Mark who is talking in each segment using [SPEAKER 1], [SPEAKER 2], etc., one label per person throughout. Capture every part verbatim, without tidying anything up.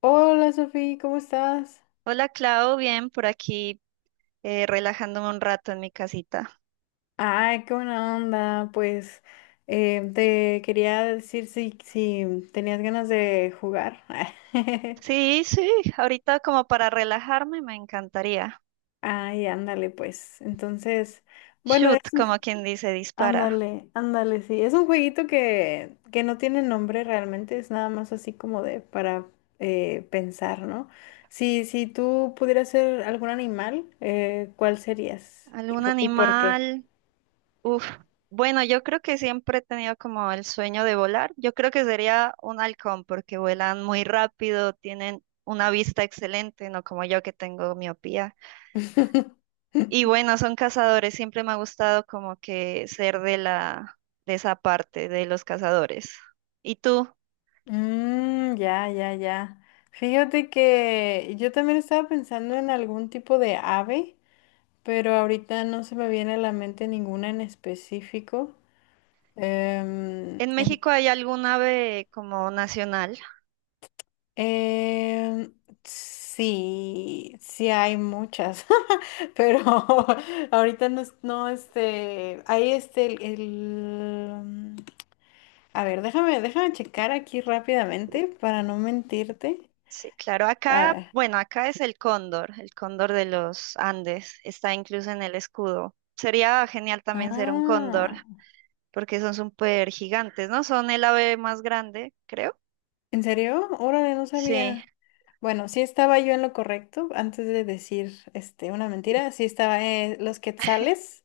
[SPEAKER 1] Hola Sofía, ¿cómo estás?
[SPEAKER 2] Hola Clau, bien por aquí eh, relajándome un rato en mi casita.
[SPEAKER 1] Ay, qué buena onda. Pues eh, te quería decir si, si tenías ganas de jugar.
[SPEAKER 2] Sí, sí, ahorita como para relajarme me encantaría.
[SPEAKER 1] Ay, ándale, pues. Entonces, bueno,
[SPEAKER 2] Shoot,
[SPEAKER 1] es
[SPEAKER 2] como
[SPEAKER 1] un-
[SPEAKER 2] quien dice, dispara.
[SPEAKER 1] ándale, ándale, sí. Es un jueguito que, que no tiene nombre realmente, es nada más así como de para eh, pensar, ¿no? Si, si tú pudieras ser algún animal, eh, ¿cuál serías? ¿Y,
[SPEAKER 2] ¿Algún
[SPEAKER 1] po- y por qué?
[SPEAKER 2] animal? Uf. Bueno, yo creo que siempre he tenido como el sueño de volar. Yo creo que sería un halcón porque vuelan muy rápido, tienen una vista excelente, no como yo que tengo miopía. Y bueno, son cazadores, siempre me ha gustado como que ser de la, de esa parte, de los cazadores. ¿Y tú?
[SPEAKER 1] Mm, ya, ya, ya. Fíjate que yo también estaba pensando en algún tipo de ave, pero ahorita no se me viene a la mente ninguna en específico. Em,
[SPEAKER 2] ¿En
[SPEAKER 1] en-
[SPEAKER 2] México hay algún ave como nacional?
[SPEAKER 1] em, sí, sí hay muchas, pero ahorita no, es- no, este, hay este, el, el, mm, a ver, déjame, déjame checar aquí rápidamente para no mentirte.
[SPEAKER 2] Sí, claro,
[SPEAKER 1] A
[SPEAKER 2] acá,
[SPEAKER 1] ver.
[SPEAKER 2] bueno, acá es el cóndor, el cóndor de los Andes, está incluso en el escudo. Sería genial también ser un cóndor,
[SPEAKER 1] Ah.
[SPEAKER 2] porque son súper gigantes, ¿no? Son el ave más grande, creo.
[SPEAKER 1] ¿En serio? Órale, no
[SPEAKER 2] Sí.
[SPEAKER 1] sabía. Bueno, sí estaba yo en lo correcto antes de decir este una mentira. Sí estaba eh, los quetzales,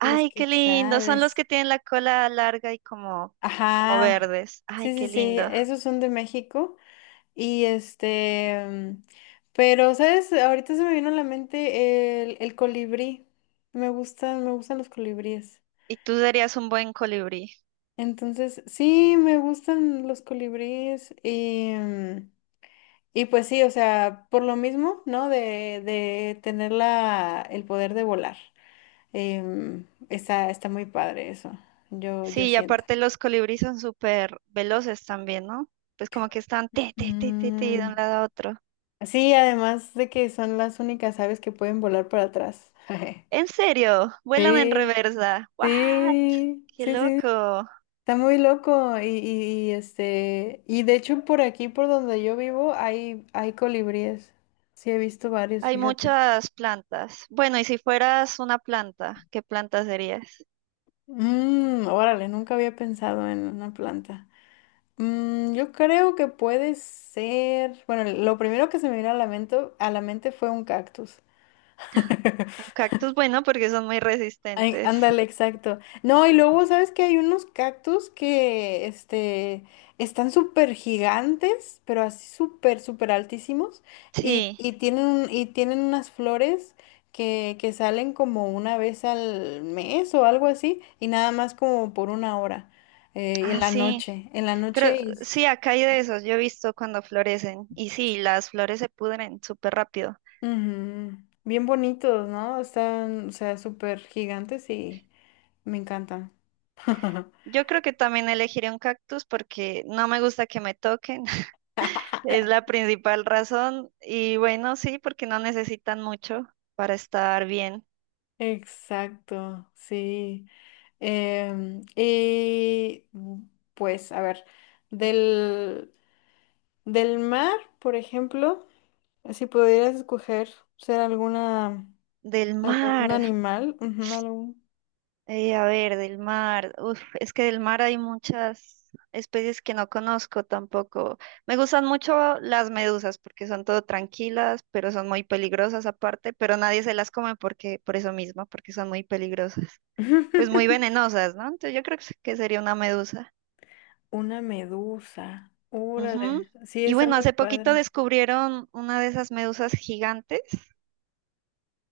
[SPEAKER 1] los
[SPEAKER 2] qué lindo, son los
[SPEAKER 1] quetzales.
[SPEAKER 2] que tienen la cola larga y como, como
[SPEAKER 1] Ajá.
[SPEAKER 2] verdes. Ay,
[SPEAKER 1] Sí,
[SPEAKER 2] qué
[SPEAKER 1] sí, sí,
[SPEAKER 2] lindo.
[SPEAKER 1] esos son de México y este mm, pero sabes, ahorita se me vino a la mente el, el colibrí. Me gustan, me gustan los colibríes.
[SPEAKER 2] Y tú serías un buen colibrí.
[SPEAKER 1] Entonces, sí, me gustan los colibríes y mm, y pues sí, o sea, por lo mismo, ¿no? De, de tener la, el poder de volar. Em, está, está muy padre eso, yo, yo
[SPEAKER 2] Sí, y
[SPEAKER 1] siento.
[SPEAKER 2] aparte los colibríes son súper veloces también, ¿no? Pues como que están te, te, te, te, te, de
[SPEAKER 1] Mm,
[SPEAKER 2] un lado a otro.
[SPEAKER 1] sí, además de que son las únicas aves que pueden volar para atrás.
[SPEAKER 2] En serio, vuelan en
[SPEAKER 1] Sí,
[SPEAKER 2] reversa. ¡What!
[SPEAKER 1] sí,
[SPEAKER 2] ¡Qué
[SPEAKER 1] sí, sí.
[SPEAKER 2] loco!
[SPEAKER 1] Está muy loco. Y, y, y, este, y de hecho por aquí, por donde yo vivo, hay, hay colibríes. Sí, he visto varios,
[SPEAKER 2] Hay
[SPEAKER 1] fíjate.
[SPEAKER 2] muchas plantas. Bueno, y si fueras una planta, ¿qué planta serías?
[SPEAKER 1] Mm, órale, nunca había pensado en una planta. Mm, yo creo que puede ser. Bueno, lo primero que se me vino a la mente, a la mente fue un cactus.
[SPEAKER 2] Un cactus, bueno, porque son muy
[SPEAKER 1] Ay,
[SPEAKER 2] resistentes.
[SPEAKER 1] ándale, exacto. No, y luego, ¿sabes que hay unos cactus que, este, están súper gigantes, pero así súper, súper altísimos, y,
[SPEAKER 2] Sí,
[SPEAKER 1] y tienen, un- y tienen unas flores que, que salen como una vez al mes o algo así, y nada más como por una hora, eh, en
[SPEAKER 2] ah,
[SPEAKER 1] la
[SPEAKER 2] sí.
[SPEAKER 1] noche, en la
[SPEAKER 2] Creo,
[SPEAKER 1] noche, y
[SPEAKER 2] sí, acá hay de esos. Yo he visto cuando florecen. Y sí, las flores se pudren súper rápido.
[SPEAKER 1] ujú. Bien bonitos, ¿no? Están, o sea, súper gigantes y me encantan.
[SPEAKER 2] Yo creo que también elegiré un cactus porque no me gusta que me toquen. Es la principal razón. Y bueno, sí, porque no necesitan mucho para estar bien.
[SPEAKER 1] Exacto, sí. Em, y mm, pues, a ver, del, del mar, por ejemplo, si pudieras escoger ser alguna,
[SPEAKER 2] Del
[SPEAKER 1] algún
[SPEAKER 2] mar,
[SPEAKER 1] animal, ujú, algún-
[SPEAKER 2] eh, a ver, del mar. Uf, es que del mar hay muchas especies que no conozco tampoco. Me gustan mucho las medusas porque son todo tranquilas, pero son muy peligrosas aparte, pero nadie se las come porque, por eso mismo, porque son muy peligrosas. Pues muy venenosas, ¿no? Entonces yo creo que sería una medusa.
[SPEAKER 1] Una medusa.
[SPEAKER 2] Ujú.
[SPEAKER 1] Órale, sí,
[SPEAKER 2] Y
[SPEAKER 1] está
[SPEAKER 2] bueno,
[SPEAKER 1] muy
[SPEAKER 2] hace poquito
[SPEAKER 1] padre.
[SPEAKER 2] descubrieron una de esas medusas gigantes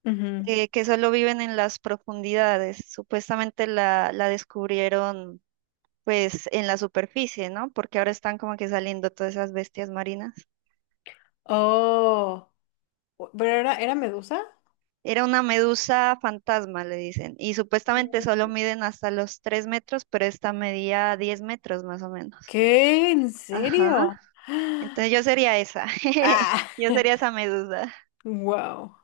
[SPEAKER 1] Ujú.
[SPEAKER 2] eh, que solo viven en las profundidades. Supuestamente la, la descubrieron pues en la superficie, ¿no? Porque ahora están como que saliendo todas esas bestias marinas.
[SPEAKER 1] Oh. ¿Pero era, era medusa?
[SPEAKER 2] Era una medusa fantasma, le dicen. Y supuestamente solo
[SPEAKER 1] Uh.
[SPEAKER 2] miden hasta los tres metros, pero esta medía diez metros más o menos.
[SPEAKER 1] ¿Qué? ¿En
[SPEAKER 2] Ajá.
[SPEAKER 1] serio?
[SPEAKER 2] Entonces yo sería esa.
[SPEAKER 1] Ah,
[SPEAKER 2] Yo sería esa medusa.
[SPEAKER 1] wow.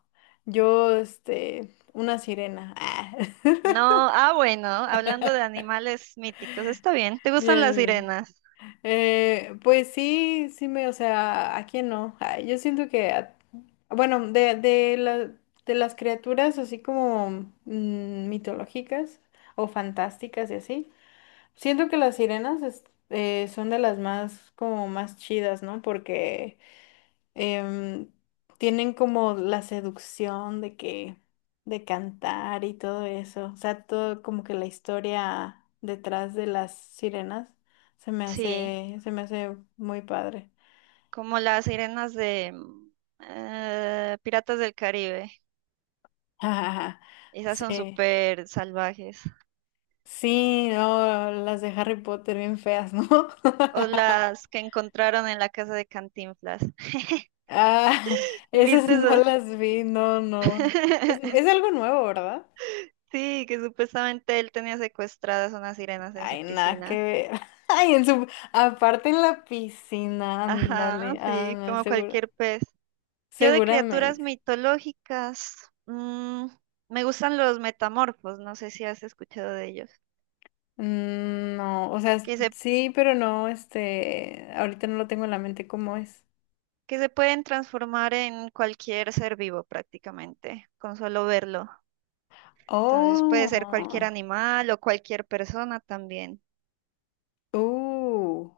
[SPEAKER 1] Yo, este, una sirena. Ah.
[SPEAKER 2] No, ah, bueno, hablando de animales míticos, está bien. ¿Te gustan las
[SPEAKER 1] Bien.
[SPEAKER 2] sirenas?
[SPEAKER 1] Eh, pues sí, sí me, o sea, ¿a quién no? Ay, yo siento que, a- bueno, de, de, la- de las criaturas así como mm, mitológicas o fantásticas y así, siento que las sirenas es- eh, son de las más como más chidas, ¿no? Porque em, tienen como la seducción de que de cantar y todo eso, o sea, todo como que la historia detrás de las sirenas se me
[SPEAKER 2] Sí,
[SPEAKER 1] hace se me hace muy padre.
[SPEAKER 2] como las sirenas de mm, eh, Piratas del Caribe. Esas son
[SPEAKER 1] Sí.
[SPEAKER 2] súper salvajes.
[SPEAKER 1] Sí, no, las de Harry Potter bien feas, ¿no?
[SPEAKER 2] O las que encontraron en la casa de Cantinflas.
[SPEAKER 1] Ah, esas
[SPEAKER 2] ¿Viste
[SPEAKER 1] no
[SPEAKER 2] eso?
[SPEAKER 1] las vi, no, no. Es, es algo nuevo, ¿verdad?
[SPEAKER 2] Sí, que supuestamente él tenía secuestradas unas sirenas en su
[SPEAKER 1] Ay, nada que
[SPEAKER 2] piscina.
[SPEAKER 1] ver. Ay, en su... aparte en la piscina, ándale,
[SPEAKER 2] Ajá,
[SPEAKER 1] ah,
[SPEAKER 2] sí,
[SPEAKER 1] no,
[SPEAKER 2] como
[SPEAKER 1] seguro,
[SPEAKER 2] cualquier pez. Yo de criaturas
[SPEAKER 1] seguramente.
[SPEAKER 2] mitológicas, mm, me gustan los metamorfos, no sé si has escuchado de ellos,
[SPEAKER 1] Mm, no, o sea,
[SPEAKER 2] que se,
[SPEAKER 1] sí, pero no, este, ahorita no lo tengo en la mente cómo es.
[SPEAKER 2] que se pueden transformar en cualquier ser vivo prácticamente, con solo verlo. Entonces puede ser cualquier
[SPEAKER 1] Oh,
[SPEAKER 2] animal o cualquier persona también.
[SPEAKER 1] uh,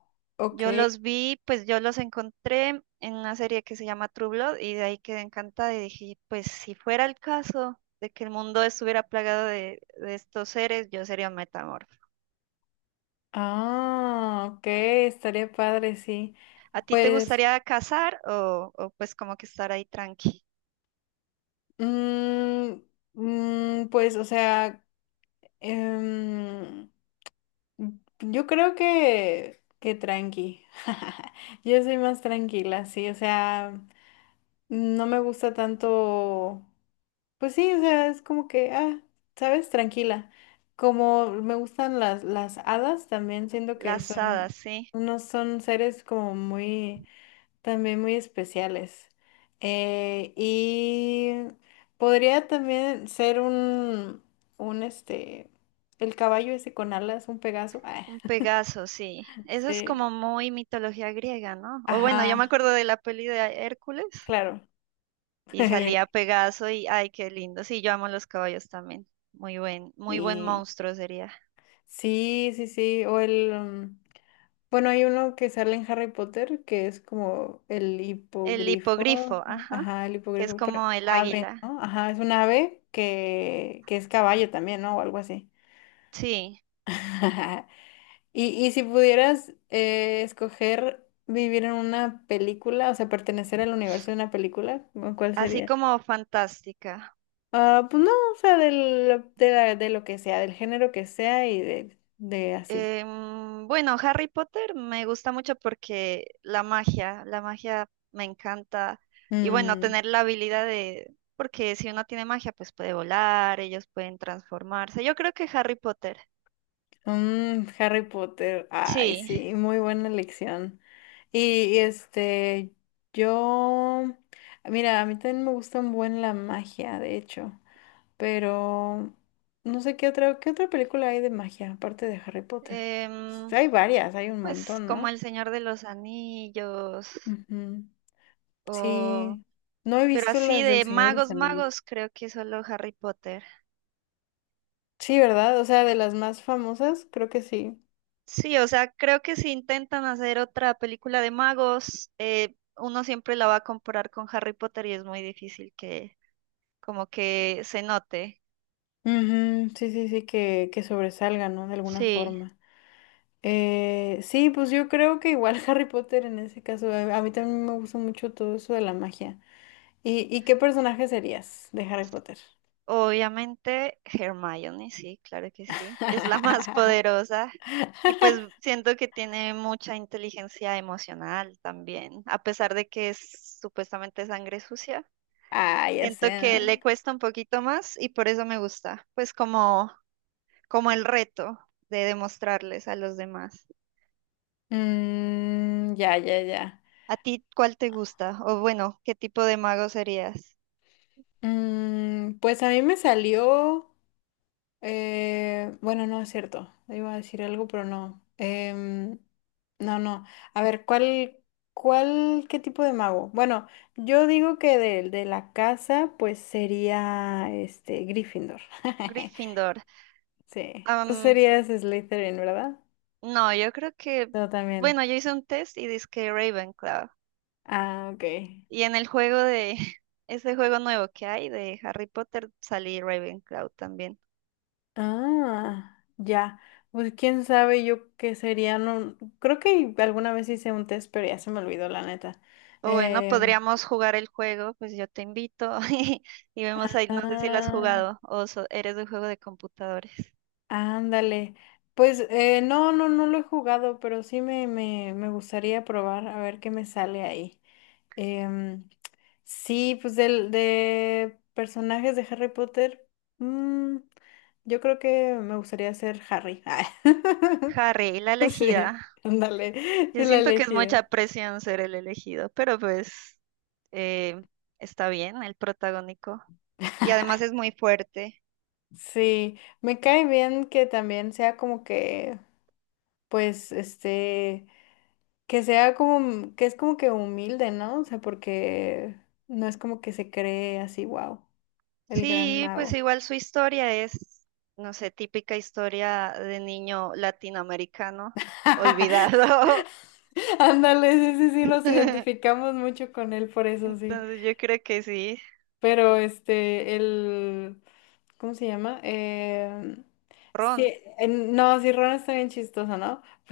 [SPEAKER 2] Yo
[SPEAKER 1] ok.
[SPEAKER 2] los vi, pues yo los encontré en una serie que se llama True Blood y de ahí quedé encantada y dije, pues si fuera el caso de que el mundo estuviera plagado de, de estos seres, yo sería un metamorfo.
[SPEAKER 1] Ah, ok, estaría padre, sí.
[SPEAKER 2] ¿A ti te
[SPEAKER 1] Pues,
[SPEAKER 2] gustaría cazar o, o pues como que estar ahí tranqui?
[SPEAKER 1] mm, mm, pues, o sea, em, yo creo que, que tranqui. Yo soy más tranquila, sí, o sea, no me gusta tanto, pues sí, o sea, es como que, ah, sabes, tranquila. Como me gustan las, las hadas, también siento que
[SPEAKER 2] Las hadas,
[SPEAKER 1] son,
[SPEAKER 2] sí.
[SPEAKER 1] unos son seres como muy, también muy especiales. Eh, y podría también ser un, un, este, el caballo ese con alas, un Pegaso.
[SPEAKER 2] Un Pegaso, sí. Eso es
[SPEAKER 1] sí.
[SPEAKER 2] como muy mitología griega, ¿no? O bueno, yo me
[SPEAKER 1] Ajá,
[SPEAKER 2] acuerdo de la peli de Hércules
[SPEAKER 1] claro.
[SPEAKER 2] y salía Pegaso y ay, qué lindo. Sí, yo amo los caballos también. Muy buen, muy buen
[SPEAKER 1] Y
[SPEAKER 2] monstruo sería.
[SPEAKER 1] sí, sí, sí. O el. Um, bueno, hay uno que sale en Harry Potter que es como el
[SPEAKER 2] El
[SPEAKER 1] hipogrifo.
[SPEAKER 2] hipogrifo, ajá,
[SPEAKER 1] Ajá, el
[SPEAKER 2] que es
[SPEAKER 1] hipogrifo. Pero
[SPEAKER 2] como el
[SPEAKER 1] ave,
[SPEAKER 2] águila.
[SPEAKER 1] ¿no? Ajá, es un ave que, que es caballo también, ¿no? O algo así.
[SPEAKER 2] Sí,
[SPEAKER 1] Y, y si pudieras eh, escoger vivir en una película, o sea, pertenecer al universo de una película, ¿cuál
[SPEAKER 2] así
[SPEAKER 1] sería?
[SPEAKER 2] como fantástica.
[SPEAKER 1] Ah, pues no, o sea, del- de, la- de lo que sea, del género que sea y de, de así.
[SPEAKER 2] Em, bueno, Harry Potter me gusta mucho porque la magia, la magia me encanta. Y bueno,
[SPEAKER 1] Mm,
[SPEAKER 2] tener la habilidad de, porque si uno tiene magia, pues puede volar, ellos pueden transformarse. Yo creo que Harry Potter.
[SPEAKER 1] mm, Harry Potter, ay,
[SPEAKER 2] Sí.
[SPEAKER 1] sí, muy buena elección. Y, y, este, yo, mira, a mí también me gusta un buen la magia, de hecho, pero no sé qué otra, qué otra película hay de magia aparte de Harry Potter.
[SPEAKER 2] Em,
[SPEAKER 1] Hay varias, hay un
[SPEAKER 2] pues
[SPEAKER 1] montón,
[SPEAKER 2] como
[SPEAKER 1] ¿no?
[SPEAKER 2] El Señor de los Anillos,
[SPEAKER 1] Ujú.
[SPEAKER 2] o...
[SPEAKER 1] Sí, no he
[SPEAKER 2] pero
[SPEAKER 1] visto
[SPEAKER 2] así
[SPEAKER 1] las del
[SPEAKER 2] de
[SPEAKER 1] Señor de los
[SPEAKER 2] magos,
[SPEAKER 1] Anillos.
[SPEAKER 2] magos, creo que solo Harry Potter.
[SPEAKER 1] Sí, ¿verdad? O sea, de las más famosas, creo que sí.
[SPEAKER 2] Sí, o sea, creo que si intentan hacer otra película de magos, eh, uno siempre la va a comparar con Harry Potter y es muy difícil que como que se note.
[SPEAKER 1] Ujú, sí, sí, sí, que, que sobresalga, ¿no? De alguna
[SPEAKER 2] Sí,
[SPEAKER 1] forma. Eh, sí, pues yo creo que igual Harry Potter en ese caso, a a mí también me gusta mucho todo eso de la magia. ¿Y, y qué personaje serías de Harry Potter?
[SPEAKER 2] obviamente Hermione, sí, claro que sí, es la más poderosa y pues siento que tiene mucha inteligencia emocional también, a pesar de que es supuestamente sangre sucia.
[SPEAKER 1] Ah, ya
[SPEAKER 2] Siento
[SPEAKER 1] sé,
[SPEAKER 2] que
[SPEAKER 1] ¿no?
[SPEAKER 2] le cuesta un poquito más y por eso me gusta, pues como como el reto de demostrarles a los demás.
[SPEAKER 1] Mm, ya, ya, ya.
[SPEAKER 2] ¿A ti cuál te gusta? O bueno, ¿qué tipo de mago serías?
[SPEAKER 1] Mm, pues a mí me salió. Eh, bueno, no es cierto. Iba a decir algo, pero no. Em, no, no. A ver, ¿cuál, cuál, qué tipo de mago? Bueno, yo digo que del de la casa, pues sería este Gryffindor.
[SPEAKER 2] Gryffindor.
[SPEAKER 1] Sí. Tú
[SPEAKER 2] Am,
[SPEAKER 1] serías Slytherin, ¿verdad?
[SPEAKER 2] no, yo creo que,
[SPEAKER 1] Yo también.
[SPEAKER 2] bueno, yo hice un test y dizque Ravenclaw.
[SPEAKER 1] Ah, ok.
[SPEAKER 2] Y en el juego de, ese juego nuevo que hay de Harry Potter, salí Ravenclaw también.
[SPEAKER 1] Ah, ya. Pues quién sabe yo qué sería. No, creo que alguna vez hice un test, pero ya se me olvidó, la neta.
[SPEAKER 2] O bueno,
[SPEAKER 1] Eh,
[SPEAKER 2] podríamos jugar el juego, pues yo te invito y, y vemos ahí, no sé si lo has jugado o so- eres de un juego de computadores.
[SPEAKER 1] Ándale. Pues eh, no, no, no lo he jugado, pero sí me, me, me gustaría probar a ver qué me sale ahí. Em, sí, pues del, de personajes de Harry Potter, mm, yo creo que me gustaría ser Harry. Ah,
[SPEAKER 2] Harry, la
[SPEAKER 1] sí,
[SPEAKER 2] elegida.
[SPEAKER 1] ándale,
[SPEAKER 2] Yo
[SPEAKER 1] la
[SPEAKER 2] siento que es
[SPEAKER 1] elegida.
[SPEAKER 2] mucha presión ser el elegido, pero pues eh, está bien el protagónico. Y además es muy fuerte.
[SPEAKER 1] Sí, me cae bien que también sea como que, pues, este... que sea como, que es como que humilde, ¿no? O sea, porque no es como que se cree así, wow, el gran
[SPEAKER 2] Sí, pues
[SPEAKER 1] mago.
[SPEAKER 2] igual su historia es, no sé, típica historia de niño latinoamericano olvidado.
[SPEAKER 1] Ándale, sí, sí, sí, nos identificamos mucho con él, por eso sí.
[SPEAKER 2] Entonces yo creo que sí,
[SPEAKER 1] Pero este, el... ¿Cómo se llama? Eh, sí,
[SPEAKER 2] Ron.
[SPEAKER 1] eh, no, sí, Ron está bien chistoso, ¿no?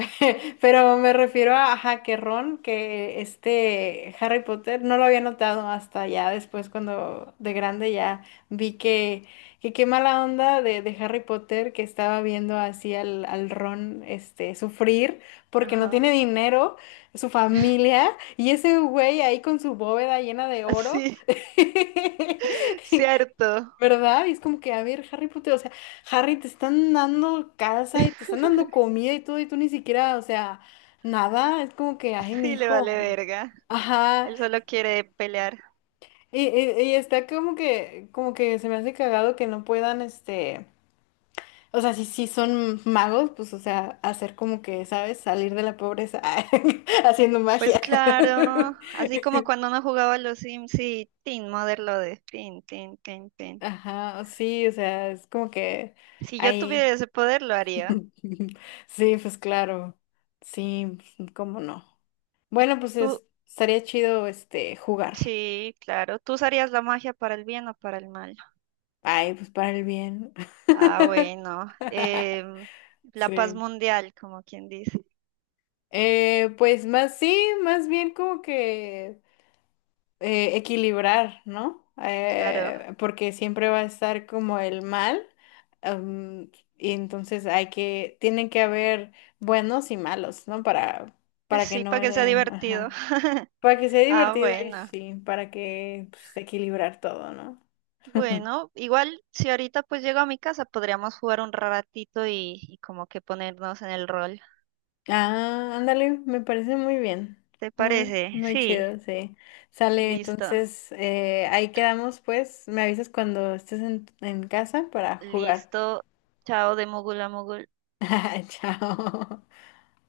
[SPEAKER 1] Pero me refiero a, ajá, que Ron, que este Harry Potter, no lo había notado hasta ya después cuando de grande ya vi que, que qué mala onda de, de Harry Potter que estaba viendo así al, al Ron este, sufrir porque no
[SPEAKER 2] Ajá.
[SPEAKER 1] tiene dinero, su familia, y ese güey ahí con su bóveda llena de oro.
[SPEAKER 2] Sí, cierto.
[SPEAKER 1] ¿Verdad? Y es como que, a ver, Harry Potter, o sea, Harry, te están dando casa y te están dando comida y todo, y tú ni siquiera, o sea, nada, es como que, ay, mi
[SPEAKER 2] Sí, le
[SPEAKER 1] hijo.
[SPEAKER 2] vale verga.
[SPEAKER 1] Ajá,
[SPEAKER 2] Él solo quiere pelear.
[SPEAKER 1] y, y- y está como que, como que se me hace cagado que no puedan, este, o sea, si, si son magos, pues, o sea, hacer como que, ¿sabes? Salir de la pobreza haciendo
[SPEAKER 2] Pues
[SPEAKER 1] magia.
[SPEAKER 2] claro, así como cuando uno jugaba a los Sims y Tin, Mother lo de Tin, Tin, Tin, Tin.
[SPEAKER 1] Ajá, sí, o sea, es como que
[SPEAKER 2] Si yo
[SPEAKER 1] ahí.
[SPEAKER 2] tuviera ese poder, lo haría.
[SPEAKER 1] Sí, pues claro. Sí, cómo no. Bueno, pues
[SPEAKER 2] Tú,
[SPEAKER 1] es- estaría chido este jugar.
[SPEAKER 2] sí, claro. ¿Tú usarías la magia para el bien o para el mal?
[SPEAKER 1] Ay, pues para el bien.
[SPEAKER 2] Ah, bueno. em, la paz
[SPEAKER 1] Sí.
[SPEAKER 2] mundial, como quien dice.
[SPEAKER 1] Eh, pues más sí, más bien como que eh, equilibrar, ¿no?
[SPEAKER 2] Claro.
[SPEAKER 1] Eh, porque siempre va a estar como el mal. Am, y entonces hay que, tienen que haber buenos y malos, ¿no? Para,
[SPEAKER 2] Pues
[SPEAKER 1] para que
[SPEAKER 2] sí,
[SPEAKER 1] no,
[SPEAKER 2] para que sea
[SPEAKER 1] eh,
[SPEAKER 2] divertido.
[SPEAKER 1] ajá. Para que sea
[SPEAKER 2] Ah,
[SPEAKER 1] divertido y
[SPEAKER 2] bueno.
[SPEAKER 1] sí, para que pues, equilibrar todo, ¿no?
[SPEAKER 2] Bueno, igual si ahorita pues llego a mi casa, podríamos jugar un ratito y, y como que ponernos en el rol.
[SPEAKER 1] Ah, ándale, me parece muy bien.
[SPEAKER 2] ¿Te
[SPEAKER 1] Muy,
[SPEAKER 2] parece?
[SPEAKER 1] muy
[SPEAKER 2] Sí,
[SPEAKER 1] chido, sí. Sale,
[SPEAKER 2] listo.
[SPEAKER 1] entonces eh, ahí quedamos, pues. Me avisas cuando estés en, en casa para jugar.
[SPEAKER 2] Listo. Chao de mogul a mogul.
[SPEAKER 1] Chao.